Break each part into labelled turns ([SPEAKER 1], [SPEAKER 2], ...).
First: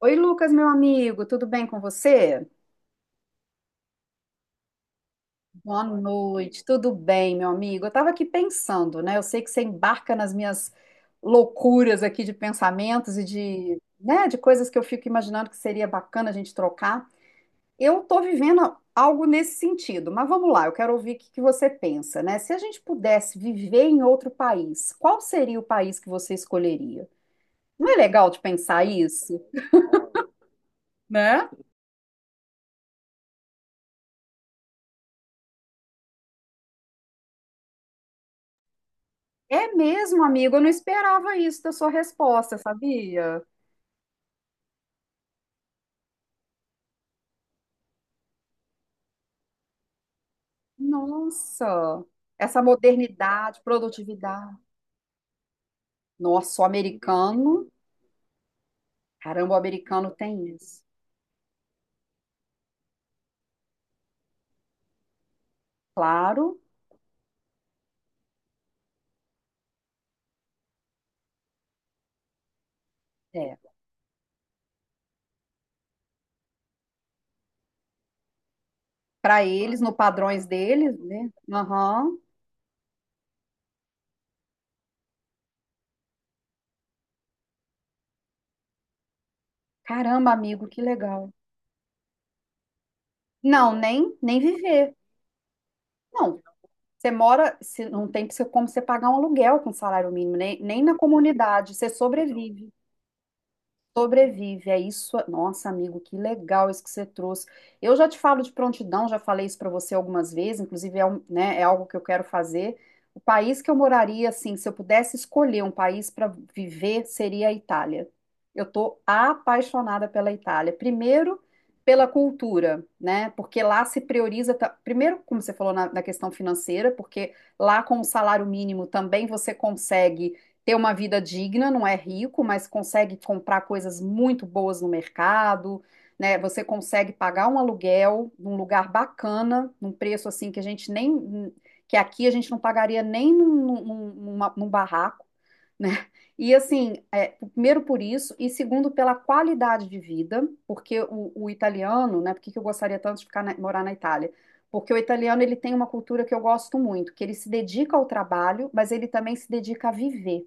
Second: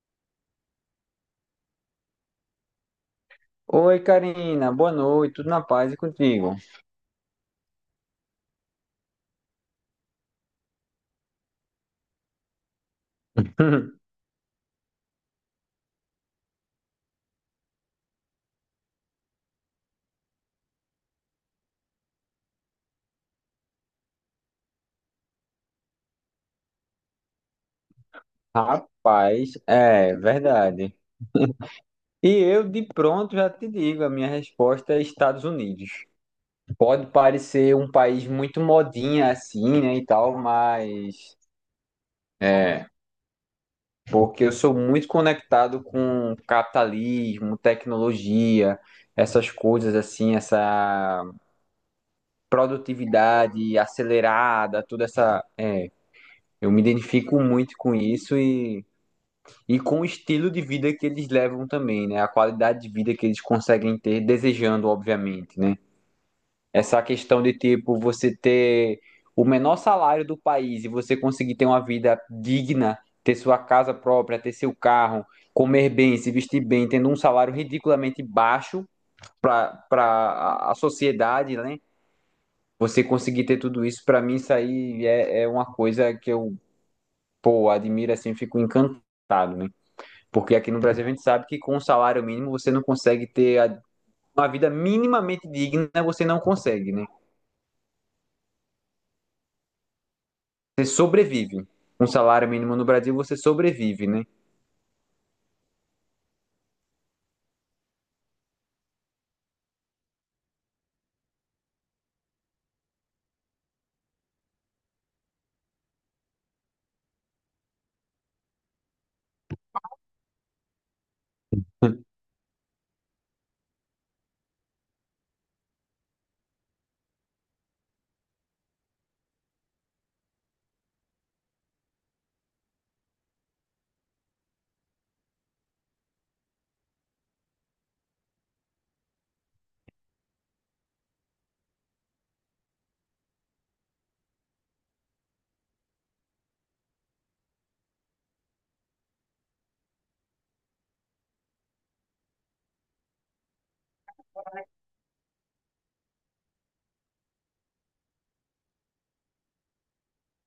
[SPEAKER 1] Oi, Lucas, meu amigo, tudo bem com você?
[SPEAKER 2] Oi, Karina, boa noite, tudo na
[SPEAKER 1] Boa
[SPEAKER 2] paz e contigo?
[SPEAKER 1] noite, tudo bem, meu amigo? Eu estava aqui pensando, né? Eu sei que você embarca nas minhas loucuras aqui de pensamentos e de, né, de coisas que eu fico imaginando que seria bacana a gente trocar. Eu estou vivendo algo nesse sentido, mas vamos lá, eu quero ouvir o que que você pensa, né? Se a gente pudesse viver em outro país, qual seria o país que você escolheria? Não é legal de pensar isso,
[SPEAKER 2] Rapaz, é verdade.
[SPEAKER 1] né?
[SPEAKER 2] E eu de pronto já te digo, a minha resposta é Estados Unidos. Pode parecer um país muito modinha
[SPEAKER 1] É
[SPEAKER 2] assim, né, e
[SPEAKER 1] mesmo,
[SPEAKER 2] tal,
[SPEAKER 1] amigo, eu não esperava
[SPEAKER 2] mas
[SPEAKER 1] isso da sua resposta,
[SPEAKER 2] é,
[SPEAKER 1] sabia?
[SPEAKER 2] porque eu sou muito conectado com capitalismo, tecnologia, essas coisas assim, essa
[SPEAKER 1] Nossa, essa modernidade,
[SPEAKER 2] produtividade
[SPEAKER 1] produtividade.
[SPEAKER 2] acelerada, toda essa,
[SPEAKER 1] Nossa, o
[SPEAKER 2] eu me identifico
[SPEAKER 1] americano,
[SPEAKER 2] muito com isso.
[SPEAKER 1] caramba, o
[SPEAKER 2] E com o
[SPEAKER 1] americano
[SPEAKER 2] estilo
[SPEAKER 1] tem
[SPEAKER 2] de
[SPEAKER 1] isso.
[SPEAKER 2] vida que eles levam também, né? A qualidade de vida que eles conseguem ter, desejando, obviamente, né?
[SPEAKER 1] Claro,
[SPEAKER 2] Essa questão de, tipo, você ter o menor salário do país e você conseguir ter uma vida digna, ter sua
[SPEAKER 1] é.
[SPEAKER 2] casa própria, ter seu carro, comer bem, se vestir bem, tendo um salário ridiculamente baixo
[SPEAKER 1] Para
[SPEAKER 2] para
[SPEAKER 1] eles, no padrões
[SPEAKER 2] para a
[SPEAKER 1] deles, né?
[SPEAKER 2] sociedade, né?
[SPEAKER 1] Aham.
[SPEAKER 2] Você conseguir ter tudo isso, para mim, isso aí é, é uma coisa que eu, pô, admiro assim, fico encantado, né?
[SPEAKER 1] Caramba,
[SPEAKER 2] Porque
[SPEAKER 1] amigo,
[SPEAKER 2] aqui
[SPEAKER 1] que
[SPEAKER 2] no Brasil a gente
[SPEAKER 1] legal.
[SPEAKER 2] sabe que com o salário mínimo você não consegue ter
[SPEAKER 1] Não, nem
[SPEAKER 2] uma vida
[SPEAKER 1] viver.
[SPEAKER 2] minimamente digna, você não
[SPEAKER 1] Não,
[SPEAKER 2] consegue, né?
[SPEAKER 1] você mora, não tem como você pagar um aluguel com salário mínimo, nem, nem
[SPEAKER 2] Você
[SPEAKER 1] na
[SPEAKER 2] sobrevive.
[SPEAKER 1] comunidade, você
[SPEAKER 2] Com salário
[SPEAKER 1] sobrevive.
[SPEAKER 2] mínimo no Brasil você sobrevive, né?
[SPEAKER 1] Sobrevive, é isso. Nossa, amigo, que legal isso que você trouxe. Eu já te falo de prontidão, já falei isso para você algumas vezes, inclusive é, né, é algo que eu quero fazer. O país que eu moraria, assim, se eu pudesse escolher um país para viver, seria a Itália. Eu tô apaixonada pela Itália. Primeiro, pela cultura, né? Porque lá se prioriza, primeiro, como você falou na, na questão financeira, porque lá com o salário mínimo também você consegue ter uma vida digna, não é rico, mas consegue comprar coisas muito boas no mercado, né? Você consegue pagar um aluguel num lugar bacana, num preço assim que a gente nem, que aqui a gente não pagaria nem num, num barraco, né? E assim, é, primeiro por isso, e segundo pela qualidade de vida, porque o italiano, né? Por que que eu gostaria tanto de ficar morar na Itália? Porque o italiano ele tem uma cultura que eu gosto muito, que ele se dedica ao trabalho, mas ele também se dedica a viver.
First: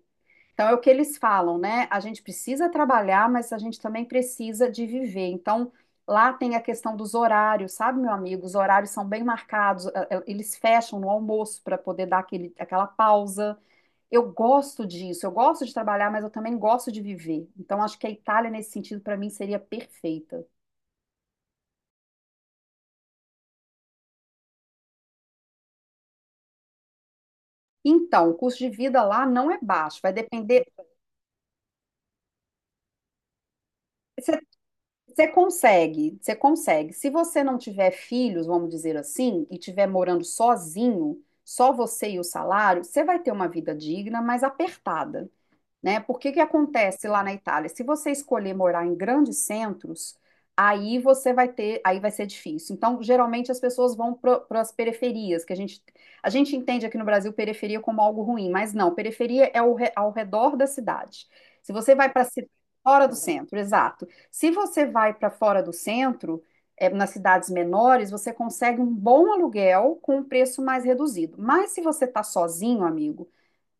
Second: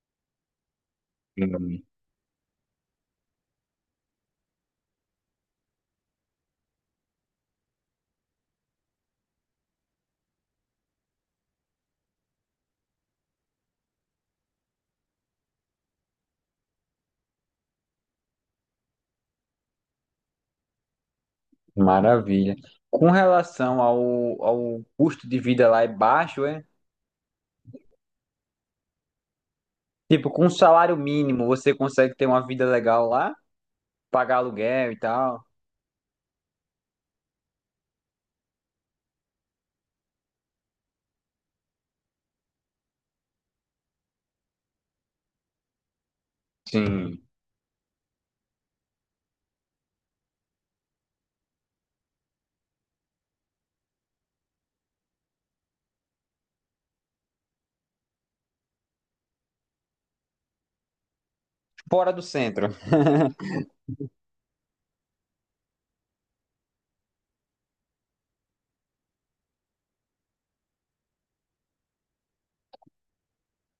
[SPEAKER 1] Então, é o que eles falam,
[SPEAKER 2] Hum.
[SPEAKER 1] né? A gente precisa trabalhar, mas a gente também precisa de viver. Então, lá tem a questão dos horários, sabe, meu amigo? Os horários são bem marcados, eles fecham no almoço para poder dar aquele, aquela pausa. Eu gosto disso, eu gosto de trabalhar, mas eu também gosto de viver. Então, acho que a Itália, nesse sentido, para mim, seria perfeita.
[SPEAKER 2] Maravilha. Com relação ao, ao custo de vida lá é baixo, é?
[SPEAKER 1] Então, o custo de vida lá não é baixo, vai
[SPEAKER 2] Tipo, com
[SPEAKER 1] depender.
[SPEAKER 2] salário mínimo você consegue ter uma vida legal lá, pagar aluguel e
[SPEAKER 1] Você
[SPEAKER 2] tal.
[SPEAKER 1] consegue, você consegue. Se você não tiver filhos, vamos dizer assim, e tiver morando sozinho, só você e o salário, você vai ter uma vida digna, mas apertada, né? Por que que acontece lá
[SPEAKER 2] Sim.
[SPEAKER 1] na Itália? Se você escolher morar em grandes centros, aí você vai ter, aí vai ser difícil. Então, geralmente as pessoas vão para as periferias, que a gente entende aqui no Brasil periferia como algo ruim, mas não, periferia é ao, ao redor da cidade. Se você vai
[SPEAKER 2] Fora do
[SPEAKER 1] para
[SPEAKER 2] centro.
[SPEAKER 1] fora do centro, exato. Se você vai para fora do centro, é, nas cidades menores, você consegue um bom aluguel com um preço mais reduzido. Mas se você está sozinho, amigo,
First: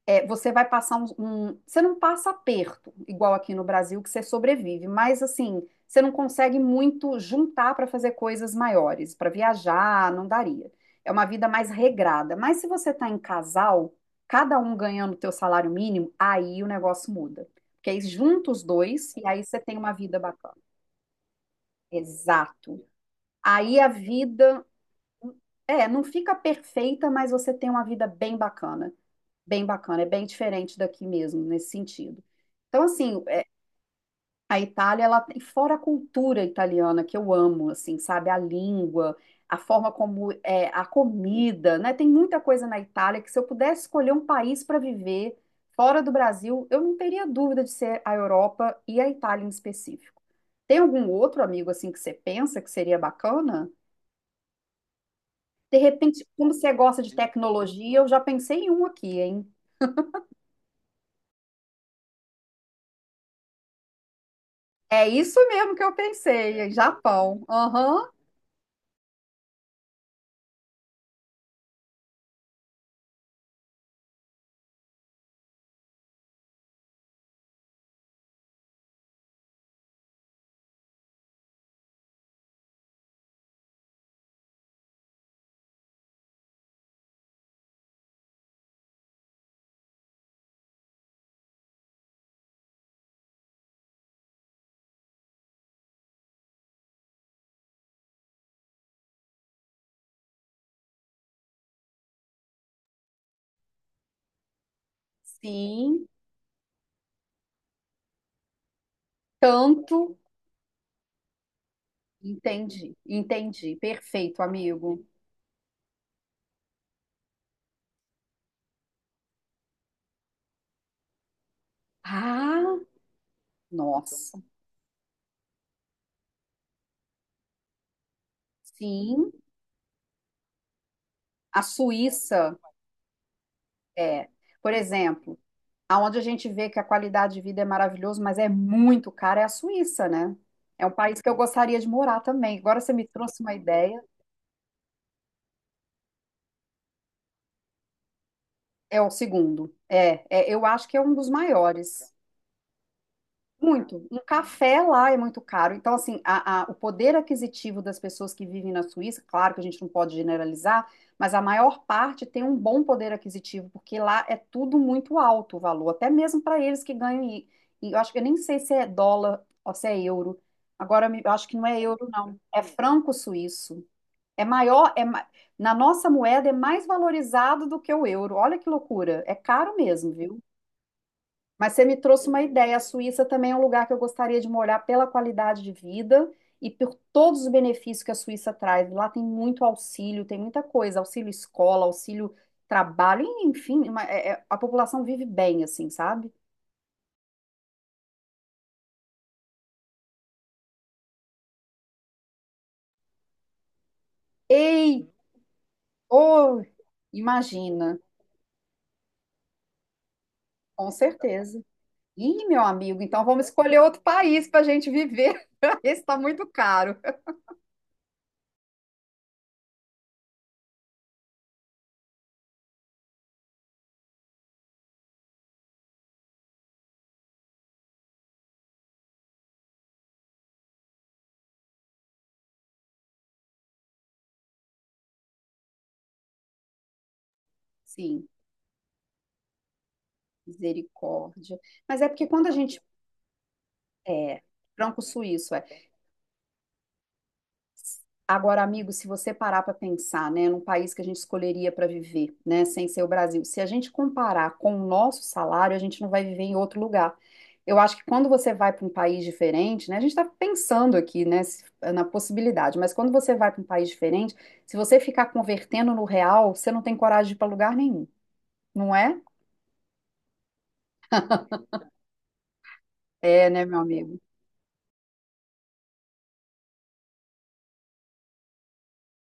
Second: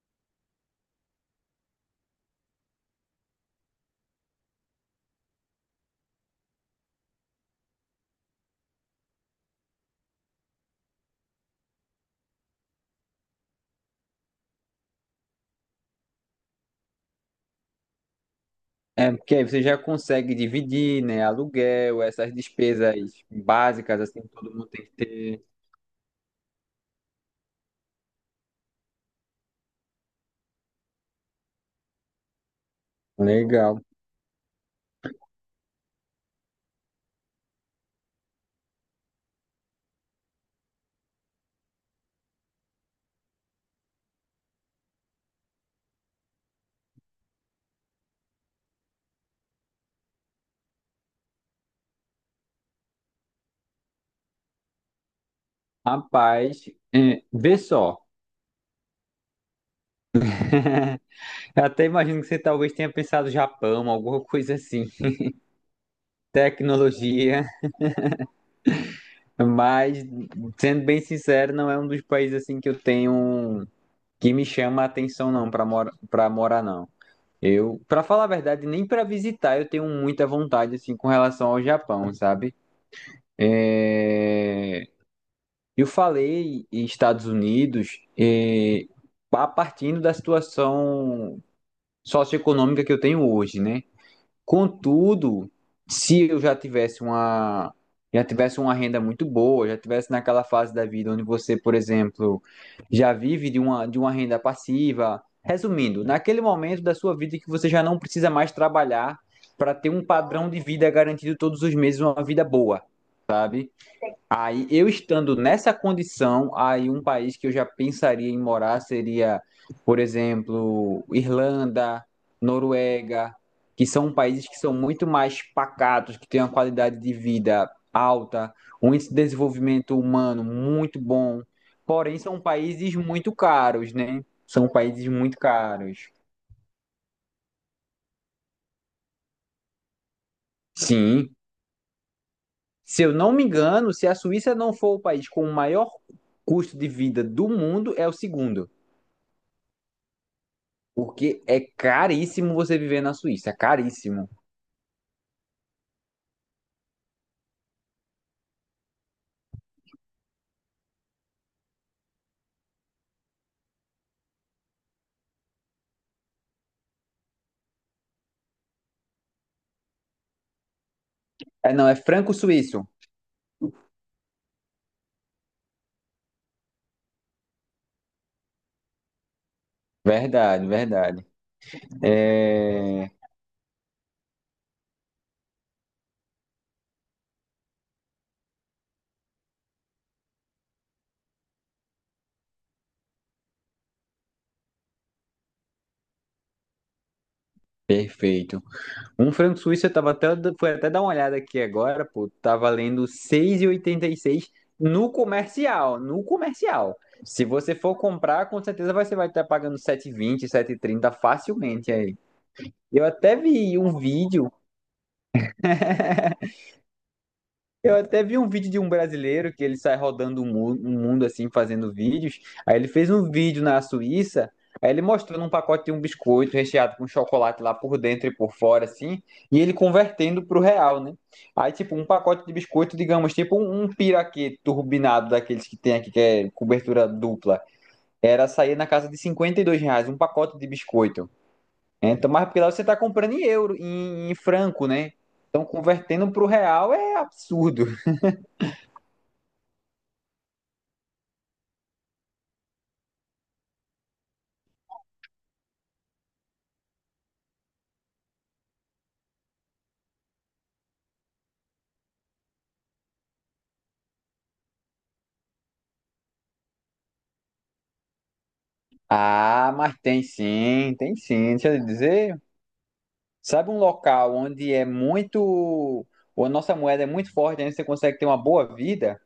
[SPEAKER 1] é, você vai passar um, você não passa aperto, igual aqui no Brasil, que você sobrevive, mas assim, você não consegue muito juntar para fazer coisas maiores, para viajar, não daria. É uma vida mais regrada. Mas se você está em casal, cada um ganhando o teu salário mínimo, aí o negócio muda. Porque aí junta os
[SPEAKER 2] É,
[SPEAKER 1] dois e
[SPEAKER 2] porque
[SPEAKER 1] aí
[SPEAKER 2] aí
[SPEAKER 1] você
[SPEAKER 2] você
[SPEAKER 1] tem
[SPEAKER 2] já
[SPEAKER 1] uma vida
[SPEAKER 2] consegue
[SPEAKER 1] bacana.
[SPEAKER 2] dividir, né? Aluguel, essas
[SPEAKER 1] Exato.
[SPEAKER 2] despesas
[SPEAKER 1] Aí a
[SPEAKER 2] básicas, assim, que todo
[SPEAKER 1] vida.
[SPEAKER 2] mundo tem que ter.
[SPEAKER 1] É, não fica perfeita, mas você tem uma vida bem bacana, bem bacana, é bem diferente daqui mesmo, nesse sentido. Então, assim, é,
[SPEAKER 2] Legal.
[SPEAKER 1] a Itália, ela tem, fora a cultura italiana, que eu amo, assim, sabe, a língua, a forma como é a comida, né? Tem muita coisa na Itália que se eu pudesse escolher um país para viver fora do Brasil, eu não teria dúvida de ser a Europa e a Itália em específico. Tem algum outro amigo, assim, que você pensa que seria bacana? De repente, como
[SPEAKER 2] Rapaz,
[SPEAKER 1] você gosta de
[SPEAKER 2] vê
[SPEAKER 1] tecnologia,
[SPEAKER 2] só.
[SPEAKER 1] eu já pensei em um aqui, hein?
[SPEAKER 2] Eu até imagino que você talvez tenha pensado Japão, alguma coisa assim,
[SPEAKER 1] É isso mesmo que eu pensei, é Japão.
[SPEAKER 2] tecnologia,
[SPEAKER 1] Aham,
[SPEAKER 2] mas sendo bem sincero, não é um dos países assim que eu tenho que me chama a atenção não para morar não. Eu, para falar a verdade, nem para visitar eu tenho muita vontade assim com relação ao Japão, sabe? É, Eu falei em Estados Unidos, partindo da situação socioeconômica que eu tenho hoje, né? Contudo, se eu já tivesse uma renda muito boa, já tivesse naquela fase da vida onde você, por exemplo, já vive de uma renda passiva, resumindo,
[SPEAKER 1] sim,
[SPEAKER 2] naquele momento da sua vida que você já não precisa mais trabalhar para ter um
[SPEAKER 1] tanto.
[SPEAKER 2] padrão de vida garantido todos os meses, uma vida boa,
[SPEAKER 1] Entendi,
[SPEAKER 2] sabe?
[SPEAKER 1] entendi. Perfeito,
[SPEAKER 2] Aí, eu
[SPEAKER 1] amigo.
[SPEAKER 2] estando nessa condição, aí um país que eu já pensaria em morar seria, por exemplo, Irlanda,
[SPEAKER 1] Ah,
[SPEAKER 2] Noruega, que são
[SPEAKER 1] nossa.
[SPEAKER 2] países que são muito mais pacatos, que têm uma qualidade de vida alta, um índice de
[SPEAKER 1] Sim,
[SPEAKER 2] desenvolvimento humano muito bom.
[SPEAKER 1] a
[SPEAKER 2] Porém, são
[SPEAKER 1] Suíça
[SPEAKER 2] países muito caros, né?
[SPEAKER 1] é,
[SPEAKER 2] São
[SPEAKER 1] por
[SPEAKER 2] países
[SPEAKER 1] exemplo,
[SPEAKER 2] muito caros.
[SPEAKER 1] aonde a gente vê que a qualidade de vida é maravilhosa, mas é muito cara, é a Suíça, né? É um país que
[SPEAKER 2] Sim.
[SPEAKER 1] eu gostaria de morar também. Agora você
[SPEAKER 2] Se
[SPEAKER 1] me
[SPEAKER 2] eu não
[SPEAKER 1] trouxe
[SPEAKER 2] me
[SPEAKER 1] uma
[SPEAKER 2] engano,
[SPEAKER 1] ideia.
[SPEAKER 2] se a Suíça não for o país com o maior custo de vida do mundo, é o segundo.
[SPEAKER 1] É o segundo. É, é, eu acho que é um dos
[SPEAKER 2] Porque é
[SPEAKER 1] maiores.
[SPEAKER 2] caríssimo você viver na Suíça, é
[SPEAKER 1] Muito. Um
[SPEAKER 2] caríssimo.
[SPEAKER 1] café lá é muito caro. Então, assim, o poder aquisitivo das pessoas que vivem na Suíça, claro que a gente não pode generalizar, mas a maior parte tem um bom poder aquisitivo, porque lá é tudo muito alto o valor, até mesmo para eles que ganham. E eu acho que eu nem sei se é dólar ou se é euro. Agora, eu acho que não
[SPEAKER 2] É,
[SPEAKER 1] é
[SPEAKER 2] não, é
[SPEAKER 1] euro, não. É
[SPEAKER 2] franco-suíço.
[SPEAKER 1] franco suíço. É maior, é, na nossa moeda é mais valorizado do que o euro. Olha que loucura. É caro mesmo, viu?
[SPEAKER 2] Verdade, verdade.
[SPEAKER 1] Mas você me trouxe uma ideia. A
[SPEAKER 2] É,
[SPEAKER 1] Suíça também é um lugar que eu gostaria de morar pela qualidade de vida e por todos os benefícios que a Suíça traz. Lá tem muito auxílio, tem muita coisa, auxílio escola, auxílio trabalho, e, enfim, a população vive bem, assim, sabe?
[SPEAKER 2] perfeito. Um franco-suíço fui até dar uma olhada aqui agora, pô, tá valendo 6,86
[SPEAKER 1] Ei,
[SPEAKER 2] no comercial, no
[SPEAKER 1] oh,
[SPEAKER 2] comercial. Se você for
[SPEAKER 1] imagina,
[SPEAKER 2] comprar, com certeza você vai estar pagando 7,20,
[SPEAKER 1] com
[SPEAKER 2] trinta
[SPEAKER 1] certeza.
[SPEAKER 2] facilmente aí.
[SPEAKER 1] Ih, meu amigo,
[SPEAKER 2] Eu
[SPEAKER 1] então
[SPEAKER 2] até
[SPEAKER 1] vamos
[SPEAKER 2] vi
[SPEAKER 1] escolher
[SPEAKER 2] um
[SPEAKER 1] outro país
[SPEAKER 2] vídeo
[SPEAKER 1] para a gente viver. Esse está muito caro.
[SPEAKER 2] Eu até vi um vídeo de um brasileiro que ele sai rodando o mu- o mundo assim, fazendo vídeos. Aí ele fez um vídeo na Suíça, aí ele mostrando um pacote de um biscoito recheado com chocolate lá por dentro e por fora, assim, e ele convertendo pro real, né? Aí, tipo, um pacote de biscoito, digamos, tipo um piraquê turbinado daqueles que tem aqui, que é cobertura dupla,
[SPEAKER 1] Sim,
[SPEAKER 2] era sair na casa de R$ 52, um pacote de biscoito.
[SPEAKER 1] misericórdia. Mas é porque
[SPEAKER 2] Então, mas
[SPEAKER 1] quando a
[SPEAKER 2] porque lá
[SPEAKER 1] gente
[SPEAKER 2] você tá comprando em euro, em, em
[SPEAKER 1] é
[SPEAKER 2] franco, né?
[SPEAKER 1] franco-suíço, é.
[SPEAKER 2] Então, convertendo pro real é absurdo.
[SPEAKER 1] Agora, amigo, se você parar para pensar, né, num país que a gente escolheria para viver, né, sem ser o Brasil, se a gente comparar com o nosso salário, a gente não vai viver em outro lugar. Eu acho que quando você vai para um país diferente, né, a gente está pensando aqui, né, na possibilidade, mas quando você vai para um país diferente, se você ficar convertendo no real, você não tem coragem de ir para lugar nenhum, não é?
[SPEAKER 2] Ah, mas tem sim, tem sim. Deixa eu dizer,
[SPEAKER 1] É, né,
[SPEAKER 2] sabe um
[SPEAKER 1] meu amigo?
[SPEAKER 2] local ou a nossa moeda é muito forte, onde você consegue ter uma boa vida?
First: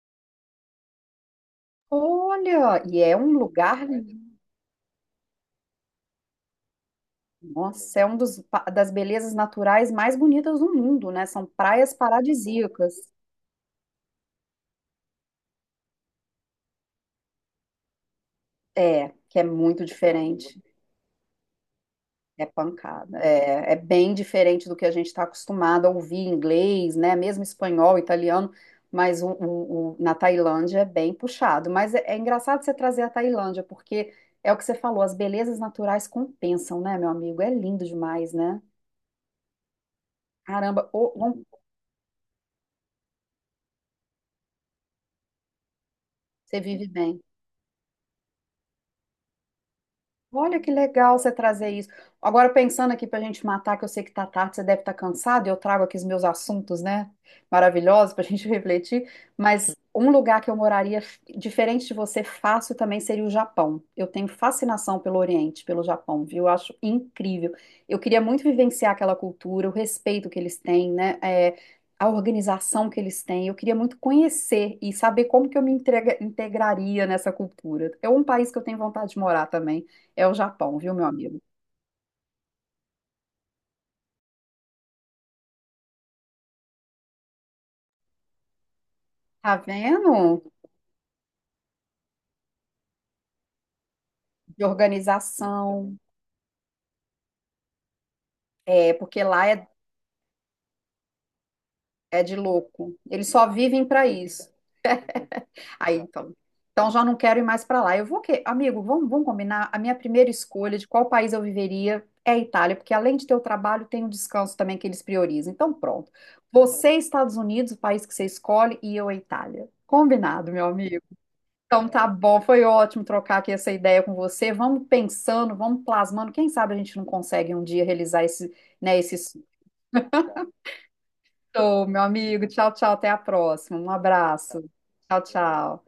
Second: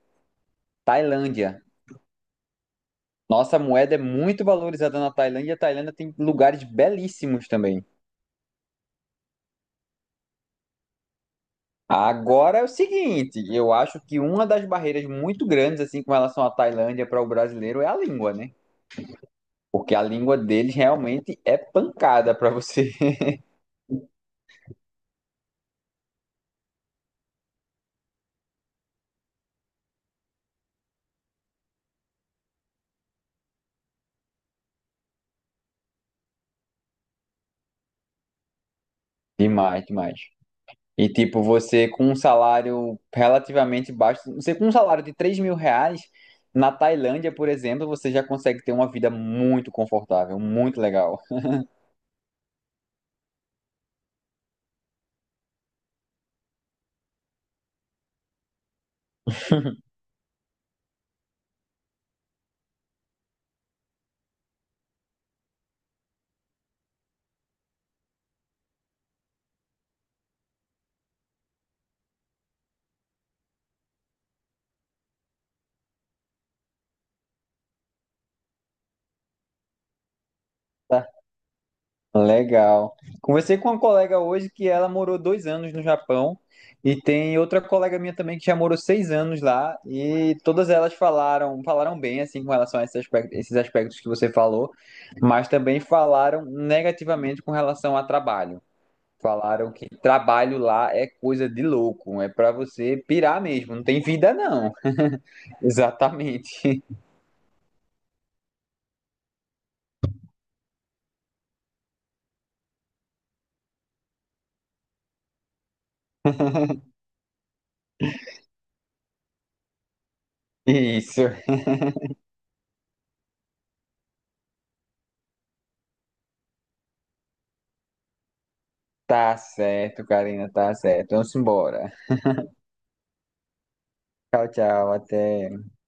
[SPEAKER 2] Tailândia.
[SPEAKER 1] Olha, e é um
[SPEAKER 2] Nossa
[SPEAKER 1] lugar
[SPEAKER 2] moeda é
[SPEAKER 1] lindo.
[SPEAKER 2] muito valorizada na Tailândia. A Tailândia tem lugares belíssimos também.
[SPEAKER 1] Nossa, é um dos, das belezas naturais mais bonitas do mundo, né? São praias
[SPEAKER 2] Agora é o
[SPEAKER 1] paradisíacas.
[SPEAKER 2] seguinte, eu acho que uma das barreiras muito grandes assim com relação à Tailândia para o brasileiro é a língua, né?
[SPEAKER 1] É, que é muito
[SPEAKER 2] Porque a língua
[SPEAKER 1] diferente.
[SPEAKER 2] deles realmente é pancada
[SPEAKER 1] É
[SPEAKER 2] para você.
[SPEAKER 1] pancada. É, é bem diferente do que a gente está acostumado a ouvir em inglês, né? Mesmo espanhol, italiano, mas o, na Tailândia é bem puxado. Mas é, é engraçado você trazer a Tailândia, porque é o que você falou, as belezas naturais compensam, né, meu amigo? É lindo demais, né?
[SPEAKER 2] Demais, demais.
[SPEAKER 1] Caramba,
[SPEAKER 2] E
[SPEAKER 1] ô,
[SPEAKER 2] tipo,
[SPEAKER 1] ô,
[SPEAKER 2] você com um salário relativamente baixo, você com um salário de R$ 3.000,
[SPEAKER 1] você
[SPEAKER 2] na
[SPEAKER 1] vive bem.
[SPEAKER 2] Tailândia, por exemplo, você já consegue ter uma vida muito confortável,
[SPEAKER 1] Olha que
[SPEAKER 2] muito
[SPEAKER 1] legal
[SPEAKER 2] legal.
[SPEAKER 1] você trazer isso. Agora, pensando aqui para a gente matar, que eu sei que tá tarde, você deve estar cansado, e eu trago aqui os meus assuntos, né? Maravilhosos para a gente refletir. Mas um lugar que eu moraria, diferente de você, fácil também seria o Japão. Eu tenho fascinação pelo Oriente, pelo Japão, viu? Eu acho incrível. Eu queria muito vivenciar aquela cultura, o respeito que eles têm, né? É, a organização que eles têm. Eu queria muito conhecer e saber como que eu me integraria nessa cultura. É um país que eu tenho vontade de morar também. É o Japão, viu, meu
[SPEAKER 2] Tá.
[SPEAKER 1] amigo?
[SPEAKER 2] Legal. Conversei com uma colega hoje que ela morou 2 anos no Japão e tem outra colega minha também que já morou 6 anos
[SPEAKER 1] Tá
[SPEAKER 2] lá e
[SPEAKER 1] vendo?
[SPEAKER 2] todas elas falaram bem assim com relação a esses aspectos que você
[SPEAKER 1] De
[SPEAKER 2] falou, mas também
[SPEAKER 1] organização,
[SPEAKER 2] falaram negativamente com relação a trabalho.
[SPEAKER 1] é, porque lá é,
[SPEAKER 2] Falaram que trabalho lá é coisa de louco,
[SPEAKER 1] é
[SPEAKER 2] é
[SPEAKER 1] de
[SPEAKER 2] pra
[SPEAKER 1] louco.
[SPEAKER 2] você
[SPEAKER 1] Eles
[SPEAKER 2] pirar
[SPEAKER 1] só
[SPEAKER 2] mesmo, não
[SPEAKER 1] vivem
[SPEAKER 2] tem
[SPEAKER 1] para
[SPEAKER 2] vida
[SPEAKER 1] isso.
[SPEAKER 2] não.
[SPEAKER 1] Aí, então,
[SPEAKER 2] Exatamente.
[SPEAKER 1] então já não quero ir mais para lá. Eu vou que, amigo, vamos combinar. A minha primeira escolha de qual país eu viveria é a Itália, porque além de ter o trabalho, tem o descanso também que eles priorizam. Então, pronto. Você, Estados Unidos, o país que você escolhe, e eu, a Itália. Combinado, meu amigo.
[SPEAKER 2] Isso.
[SPEAKER 1] Então tá bom, foi ótimo trocar aqui essa ideia com você. Vamos pensando, vamos plasmando. Quem sabe a gente não consegue um dia realizar esse, né, esse
[SPEAKER 2] Tá certo, Karina, tá certo. Vamos
[SPEAKER 1] sonho,
[SPEAKER 2] embora.
[SPEAKER 1] meu amigo. Tchau, tchau, até a próxima. Um
[SPEAKER 2] Tchau,
[SPEAKER 1] abraço.
[SPEAKER 2] tchau,
[SPEAKER 1] Tchau,
[SPEAKER 2] até.
[SPEAKER 1] tchau.